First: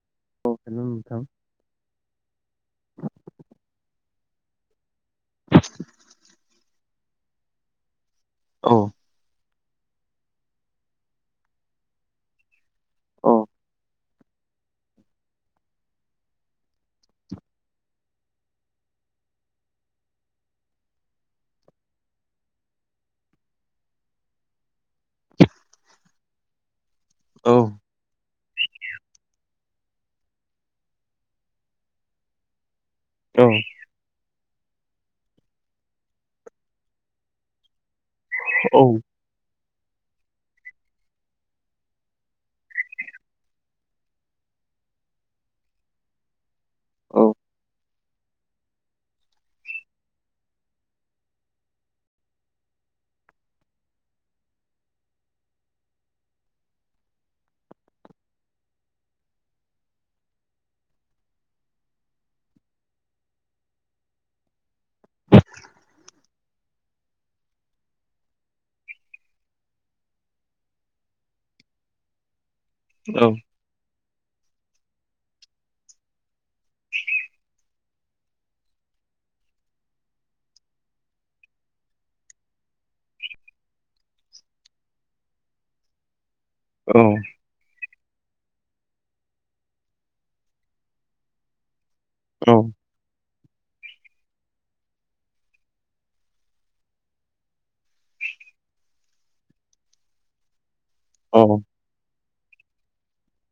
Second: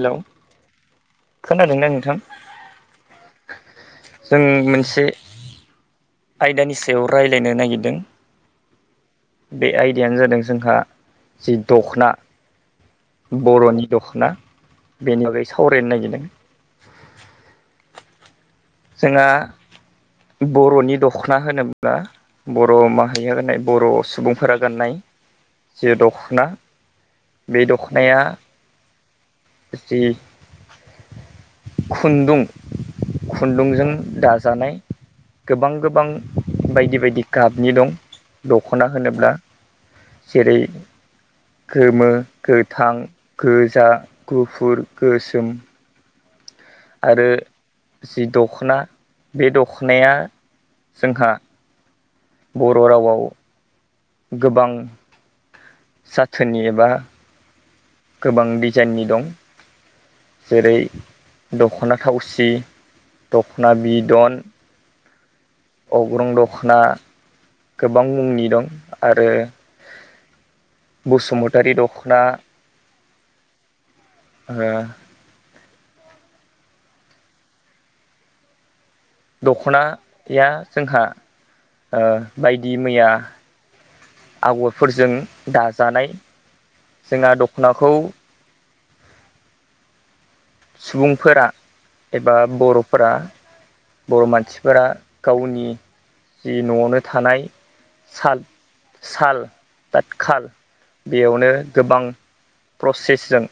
Hello औ hello नोंथां खोनादोंना नोंथां। जों मोनसे आयदानि सायाव रायलायनो नागिरदों। औ। बे आयदायानो जादों जोंहा जि दख'ना औ बर'नि दखना बेनि बागै सावरायनो नागिरदों। जोंहा बर'नि दखना होनोब्ला बर' माहारिया गाननाय बर' सुबुंफोरा गाननाय जि दख'ना औ बे दख'नाया जि खुन्दुं औ खुन्दुंजों दाजानाय गोबां गोबां बायदि बायदि गाबनि दं दखना होनोब्ला जेरै गोमो गोथां गोजा गुफुर गोसोम औ आरो जि दखना बे दखनाया जोंहा बर' रावआव गोबां जाथोनि एबा गोबां डिजाइननि दं। जेरै दख'ना थावसि दख'ना बिदन अग्रं दख'ना गोबां मुंनि दं आरो। बसुमतारी दख'ना औ। ओ। दख'नाया जोंहा ओ बायदि मैया आगरफोरजों दाजानाय औ जोंहा दख'नाखौ सुबुंफोरा एबा बर'फोरा बर' मानसिफोरा गावनि जि न'आवनो थानाय साल साल तातखाल बेयावनो गोबां प्रसेसजों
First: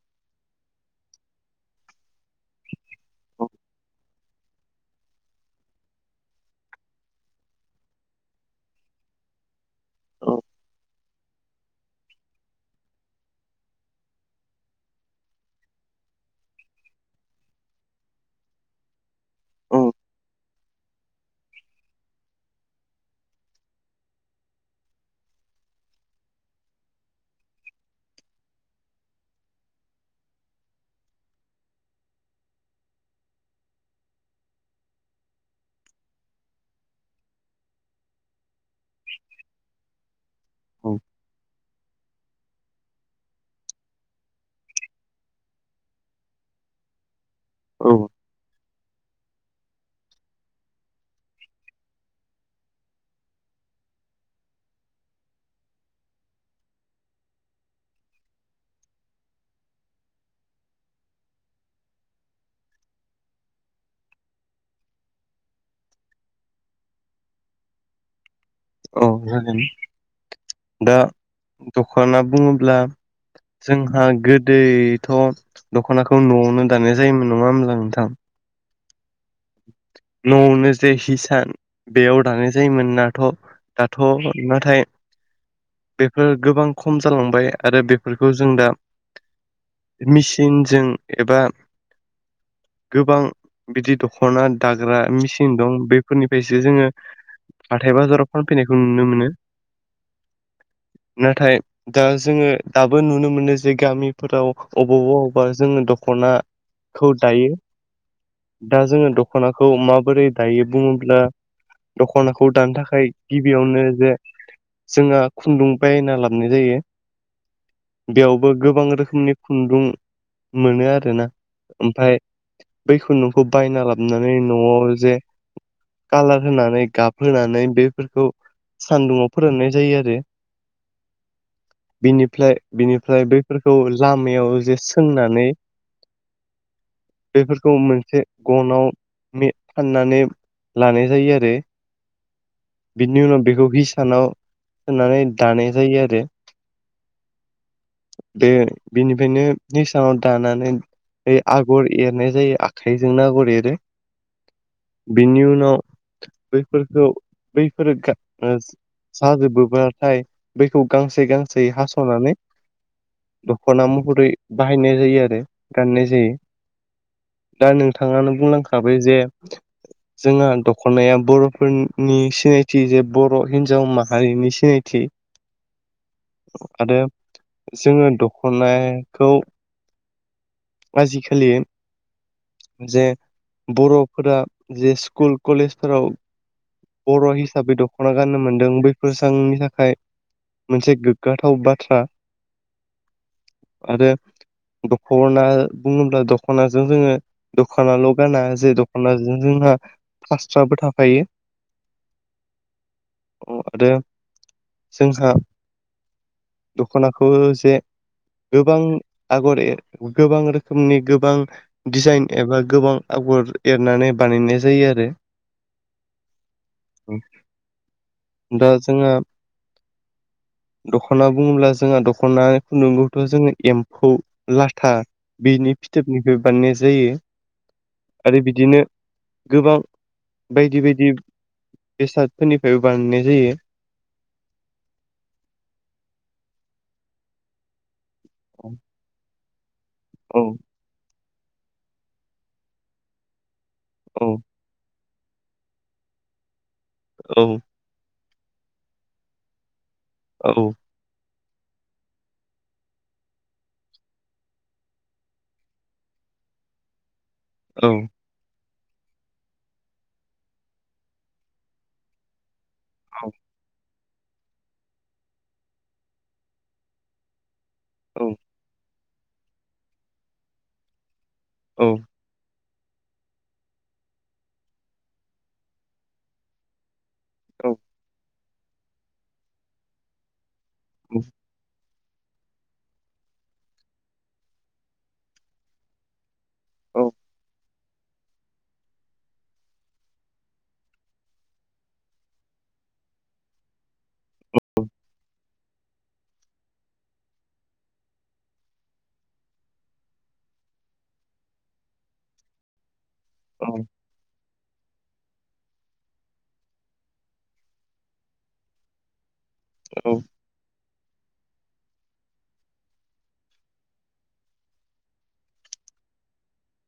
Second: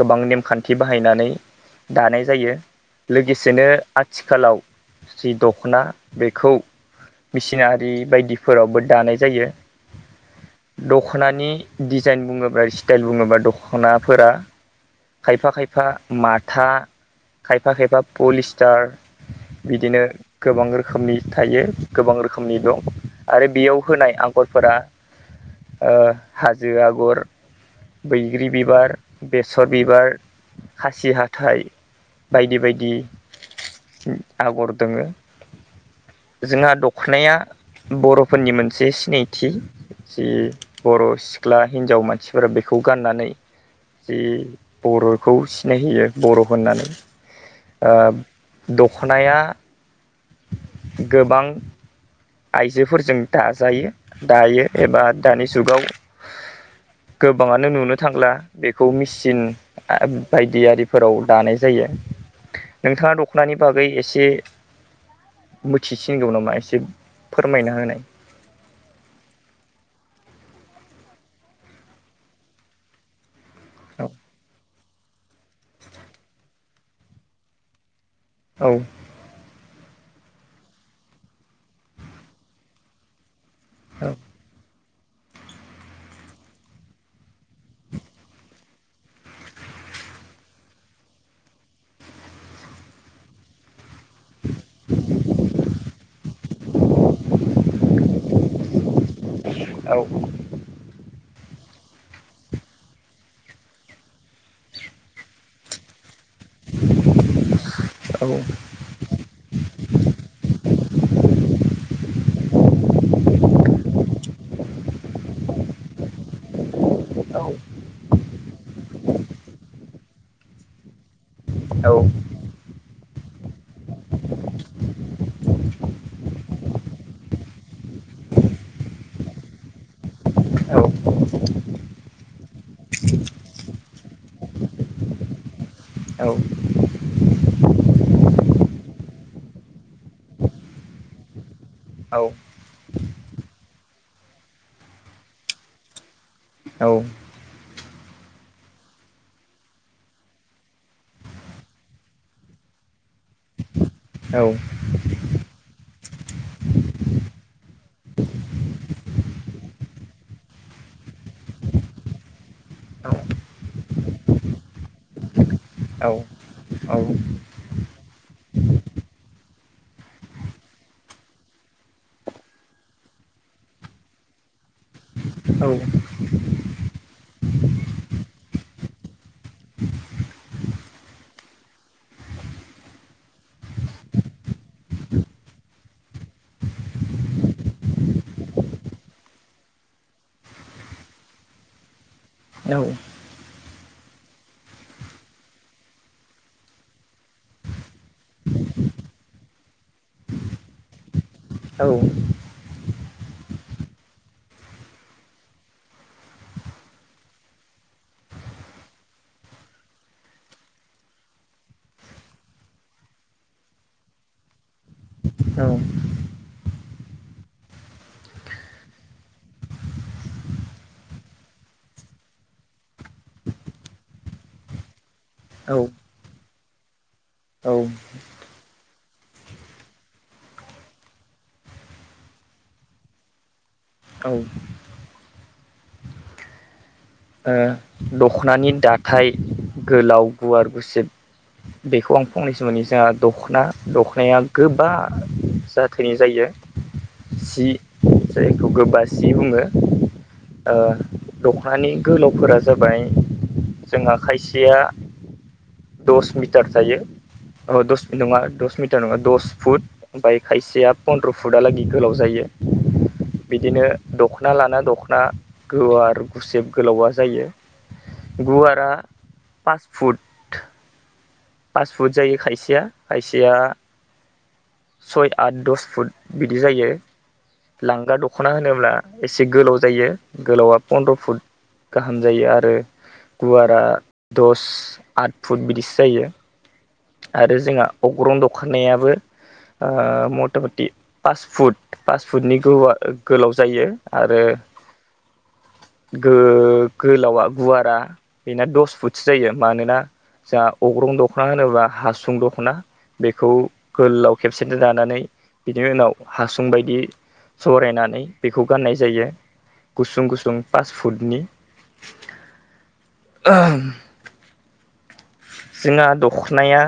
गोबां नेमखान्थि बाहायनानै दानाय जायो। लोगोसेनो आथिखालाव जि दख'ना बेखौ मिसिनारि बायदिफोरावबो दानाय जायो। दख'नानि डिजाइन बुङोब्ला स्टाइल बुङोब्ला दख'नाफोरा खायफा खायफा माथा खायफा खायफा पलिस्टार औ बिदिनो गोबां रोखोमनि थायो गोबां रोखोमनि दं आरो बेयाव होनाय आ गरफोरा ओ हाजो आगर बैग्रि बिबार बेस सर बिबार खासि हाथाइ बायदि बायदि आगर दोङो जोंहा दख'नाया बर'फोरनि मोन से सिनायथि जि बर' सिख्ला हिनजाव मानसिफोरा बेखौ गाननानै जि बर'खौ सिनायहोयो बर' होननानै औ ओ दख'नाया [inaudible] गोबां आइजोफोरजों दाजायो दायो एबा दानि जुगाव [inaudible] गोबाङानो नुनो थांला बेखौ मेचिन आ बायदि आरिफोराव दानाय जायो। नोंथाङा दख'नानि बागै एसे मिथिसिनगौ नामा एसे फोरमायना होनाय औ जागोन दा दखाना बुङोब्ला जोंहा गोदैथ' दख'नाखौ न'आवनो दानाय जायोमोन नङा होमब्ला नोंथां औ न'आवनो जे हिसान बेयाव दानाय जायोमोननाथ' दाथ' नाथाय बेफोर गोबां खम जालांबाय आरो बेफोरखौ जों दा मिचिनजों एबा गोबां बिदि दख' दाग्रा मिसिन दं बेफोरनिफायसो जोङो हाथाय बाजाराव फानफैनायखौ नुनो मोनो औ नाथाय दा जोङो दाबो नुनो मोनो जे गामिफोराव अबावबा अबावबा जोङो दख खना खौ दायो दा जोङो दख ख'नाखौ माबोरै दायो बुङोब्ला दख'नाखौ दानो थाखाय गिबियावनो जे जोङा खुन्दुं बायना लाबनाय जायो औ बेयावबो गोबां रोखोमनि खुन्दुं मोनो आरोना औ ओमफाय बै खुन्दुंखौ बायना लाबनानै न'आव जे कालार होनानै गाबहोनानै बेफोरखौ सान्दुङाव फोराननाय जायो आरो [inaudible] बिनिफ्राय बिनिफ्राय बैफोरखौ लामायाव जे सोंनानै औ बेफोरखौ मोनसे गनाव मे फाननानै लानाय जायो आरो आव बिनि उनाव बेखौ हिसानाव सोनानै दानाय जायो आरो औ बे बिनिफायनो निसानाव दानानै ए आगर एरनाय जायो आखाइजोंनो आगर एरो औ नौ बैफोरखौ बैफोरो गा नो स जाजोबोबाथाय बैखौ गांसे गांसे हास'नानै दख'ना महरै बाहायनाय जायो आरो गाननाय जायो दा नोंथाङानो बुंलांखाबाय जे जोंहा दख'नाया बर'फोरनि सिनायथि जे बर' हिनजाव माहारिनि सिनायथि औ आरो जोङो दख'नाखौ आजिखालि जे बर'फोरा जे स्कुल कलेजफोराव बर' हिसाबै दख'ना गाननो मोनदों बैफोर जांनि थाखाय मोनसे गोग्गाथाव बाथ्रा औ आरो दख'ना बुङोब्ला दख'नाजों जोङो दखनाल' गाना जे दख'नाजों जोंहा फास्राबो थाफायो औ अ आरो जोंहा दख'नाखौ जे गोबां आगर एर गोबां रोखोमनि गोबां दिजाइन एबा गोबां आगर एरनानै बानायनाय जायो आरो औ दा जोंहा दख'ना बुङोब्ला जोंहा दख'ना खुन्दुंगौथ' जोङो एम्फौ लाथा बिनि फिथोबनिफ्राय बानायनाय जायो। औ आरो बिदिनो गोबां बायदि बायदि बेसादफोरनिफ्रायबो बानायनाय जायो। औ औ औ दख'नानि दाथाय गोलाव औ गुवार गुसेब बेखौ आं फंनैसो मोनोनि जोंहा दख'ना औ दखनाया गोबा जाथोनि जायो। औ सि जायखौ गोबासि बुङो दख'नानि गोलावफोरा जाबाय जोंहा खायसेया दस मिटार थायो। औ दस मिनिट नङा दस मिट टार नङा दस फुट ओमफ्राय खायसेया पन्द्र' फुटालागै गोलाव जायो। बिदिनो दख'ना लाना दख'ना गुवार गुसेब गोलावा जायो। औ गुवारा पास फुट औ पास फुट जायो खायसेया खायसेया सय आठ दस फुट बिदि जायो औ लांगा दख दख'ना होनोब्ला एसे गोलाव जायो गोलावा पन्द्र' फुट गाहाम जायो आरो गुवारा दस आट फुट बिदिसो जायो। औ आरो जोंहा अग्रं दखनायाबो मथा मथि पास फुट पास फुटनि गोलाव जायो आरो। [inaudible] [unintelligible] गोलावा गुवारा बेना दस फुटसो जायो मानोना जा अग्रं दख'ना होनोब्ला हासुं दख'ना बेखौ औ गोलाव खेबसेनो दानानै बिनि उनाव हासुं बायदि सरायनानै बेखौ गाननाय जायो। गुसुं गुसुं पास फुडनि। जोंहा दख'नाया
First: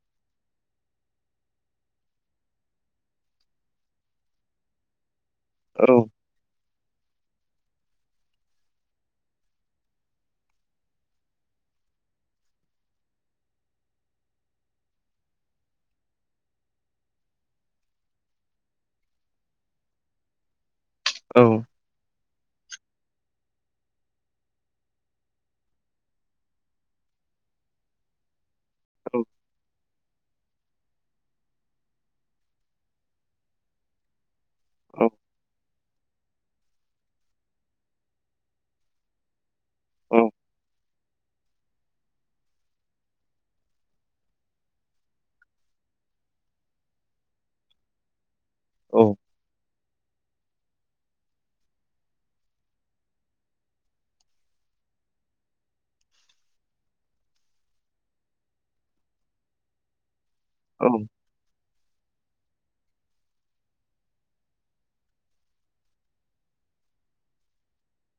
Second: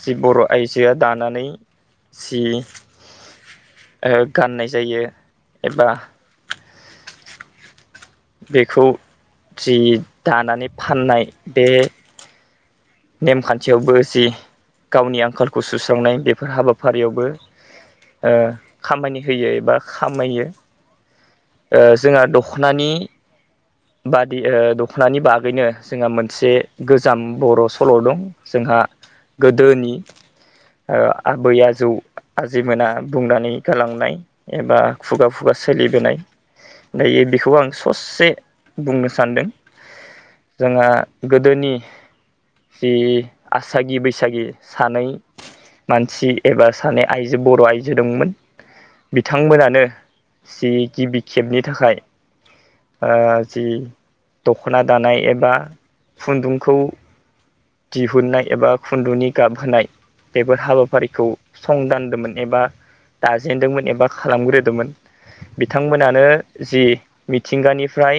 जि बर' आइजोआ दानानै जि गाननाय जायो एबा बेखौ जि दानानै फाननाय बे नेमखान्थियावबो जि गावनि आंखालखौ सुस्रांनाय बेफोर हाबाफारियावबो खामानि होयो एबा खामायो। औ जोंहा द'खनानि बादि दख'नानि बागैनो जोंहा मोनसे गोजाम बर' सल' दं। जोंहा गोदोनि आबै आजौ आजैमोना बुंनानै गालांनाय एबा खुगा खुगा सोलिबोनाय दायो बेखौ आं ससे बुंनो सानदों जोंहा गोदोनि जि आसागि बैसागि सानै मानसि एबा सानै आइजो बर' आइजो दंमोन। बिथांमोनानो जि गिबि खेबनि थाखाय जि दख'ना दानाय एबा खुन्दुंखौ दिहुननाय एबा खुन्दुंनि गाबहोनाय बेफोर हाबाफारिखौ संदानदोंमोन। एबा दाजेेनदोंमोन एबा खालामग्रोदोंमोन। बिथांमोनानो जि मिथिंगानिफ्राय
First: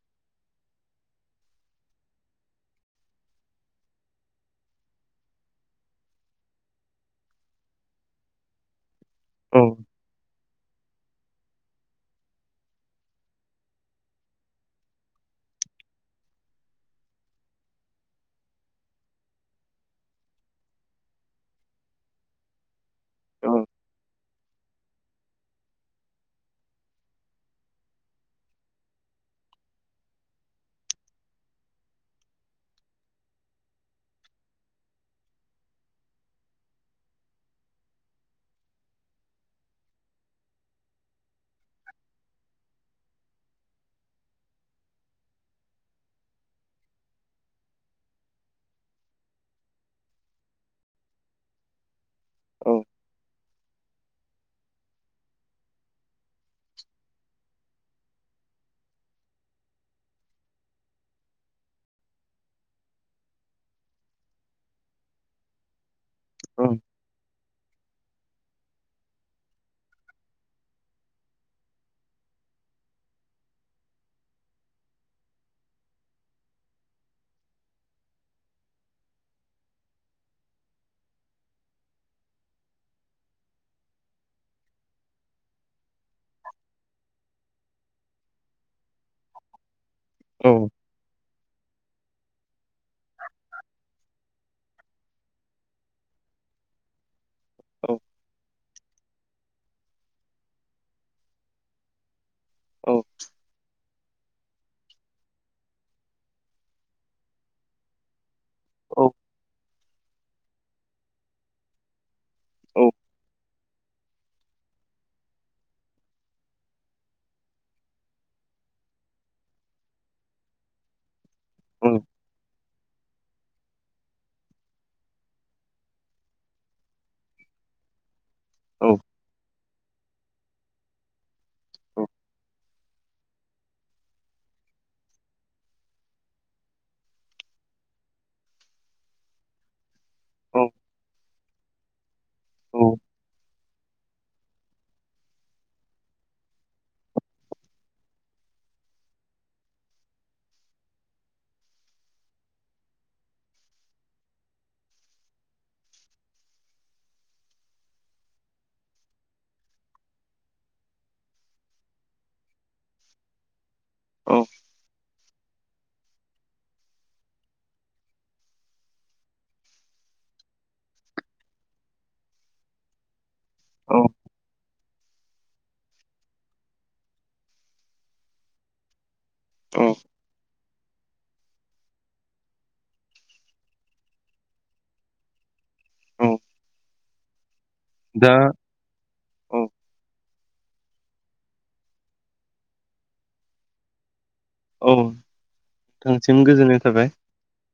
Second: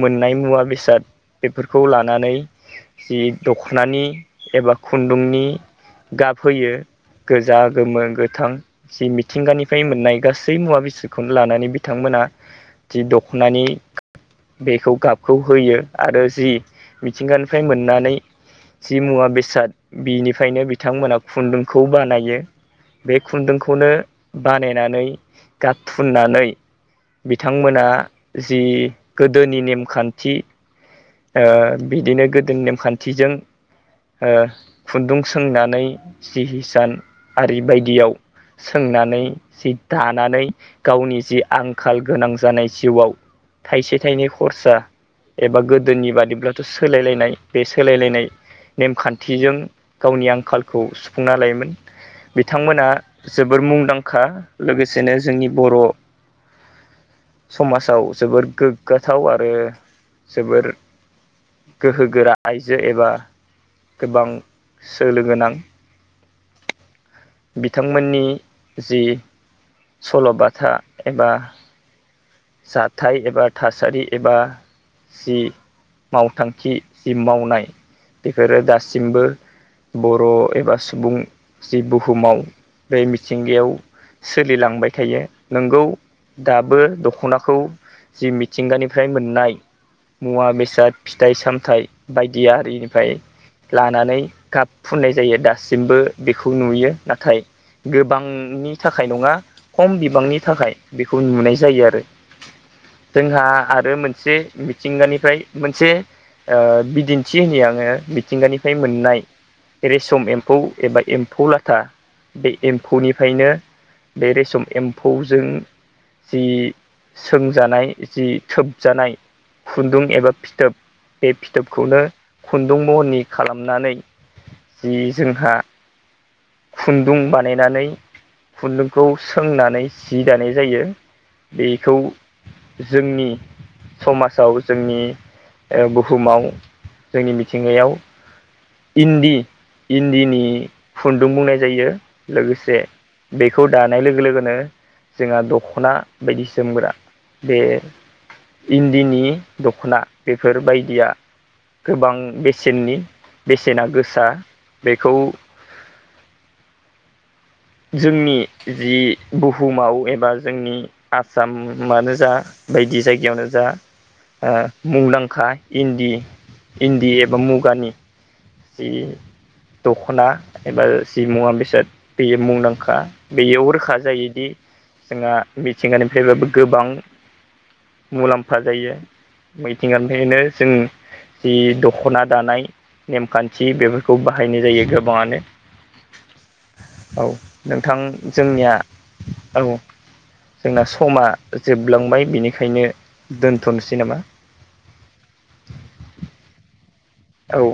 मोननाय मुवा बेसाद बेफोरखौ लानानै जि दख'नानि एबा खुन्दुंनि गाबहोयो गोजा गोमो गोथां। जि मिथिंगानिफ्राय मोननाय गासै मुवा बेसाद खौनो लानानै बिथांमोना जि दख'नानि बेखौ गाबखौ होयो आरो जि मिथिंगानिफ्राय मोननानै जि मुवा बेसाद बिनिफ्रायनो बिथांमोना खुन्दुंखौ बानायो बे औ खुन्दुंखौनो बानायनानै गाबथुननानै बिथांमोना जि गोदोनि नेमखान्थि बिदिनो गोदोनि नेमखान्थिजों खुन्दुं सोंनानै जि हिसान आरि बायदियाव सोंनानै जि दानानै गावनि जि आंखाल गोनां जानाय जिउआव थाइसे थाइनै खरसा एबा गोदोनि बादिब्लाथ' सोलायलायनाय बे सोलायलायनाय नेमखान्थिजों गावनि आंखालखौ सुफुंना लायोमोन। औ बिथांमोना जोबोर मुंदांखा लोगोसेनो जोंनि बर' समास आव जोबोर गोग्गाथाव आरो जोबोर गोहोगोरा आइजो एबा गोबां सोलो गोनां। औ बिथांमोननि जि सल'बाथा एबा जाथाय एबा थासारि एबा सि मावथांखि जि मावनाय बेफोरो दासिमबो बर' एबा सुबुं जि बुहुमाव बे मिथिंगायाव सोलिलांबाय थायो नोंगौ दाबो दख दख'नाखौ जि मिथिंगानिफ्राय मोननाय मुवा बेसाद फिथाइ सामथा नाथाय बायदि आरिनिफ्राय लानानै गाब फुननाय जायो। दासिमबो बेखौ नुयो नाथाय गोबांनि थाखाय नङा खम बिबांनि थाखाय बेखौ नुनाय जायो आरो। जोंहा आरो आरो मोनसे मिथिंगानिफ्राय मोनसे बिदिन्थि होननि आङो मिथिंगानिफ्राय मोननाय रेसम एम्फौ एबा एम्फौ लाथा बे एम्फौनिफ्रायनो बे रेसम एम्फौजों जि सोंजानाय जि थोबजानाय खुन्दुं एबा फिथोब बे फिथोबखौनो खुन्दुं महनि खालामनानै जि जोंहा खुन्दुं बानायनानै खुन्दुंखौ सोंनानै जि दानाय जायो बेखौ जोंनि समाजाव जोंनि बुहुमाव जोंनि मिथिंगायाव इन्दि इन्दिनि खुन्दुं बुंनाय जायो लोगोसे बेखौ दानाय लोगो लोगोनो जोंहा दख'ना बायदि सोमग्रा दे इन्दिनि दख'ना बेफोरबायदिया गोबां बेसेननि बेसेना गोसा बेखौ [inaudible] जोंनि जि बुहुमाव एबा जोंनि आसामानो जा बायदि जायगायावनो जा मुंदांखा मुखा इन्दि इन्दि एबा मुगानि जि दखना एबा जि मुवा बेसाद बेयो मुंदांखा बेयाव रोखा जायोदि जोंहा मिथिंगानिफ्रायबो गोबां मुलाम्फा जायो मिथिंगानिफ्रायनो जों जि दख'ना दानाय नेमखान्थि बेफोरखौ बाहायनाय जायो गोबाङानो औ नोंथां दा जोंनिया औ जोंना समा जोबलांबाय बिनिखायनो दोन्थ'नोसै नामा औ नोंथांसिम गोजोननाय थाबाय औ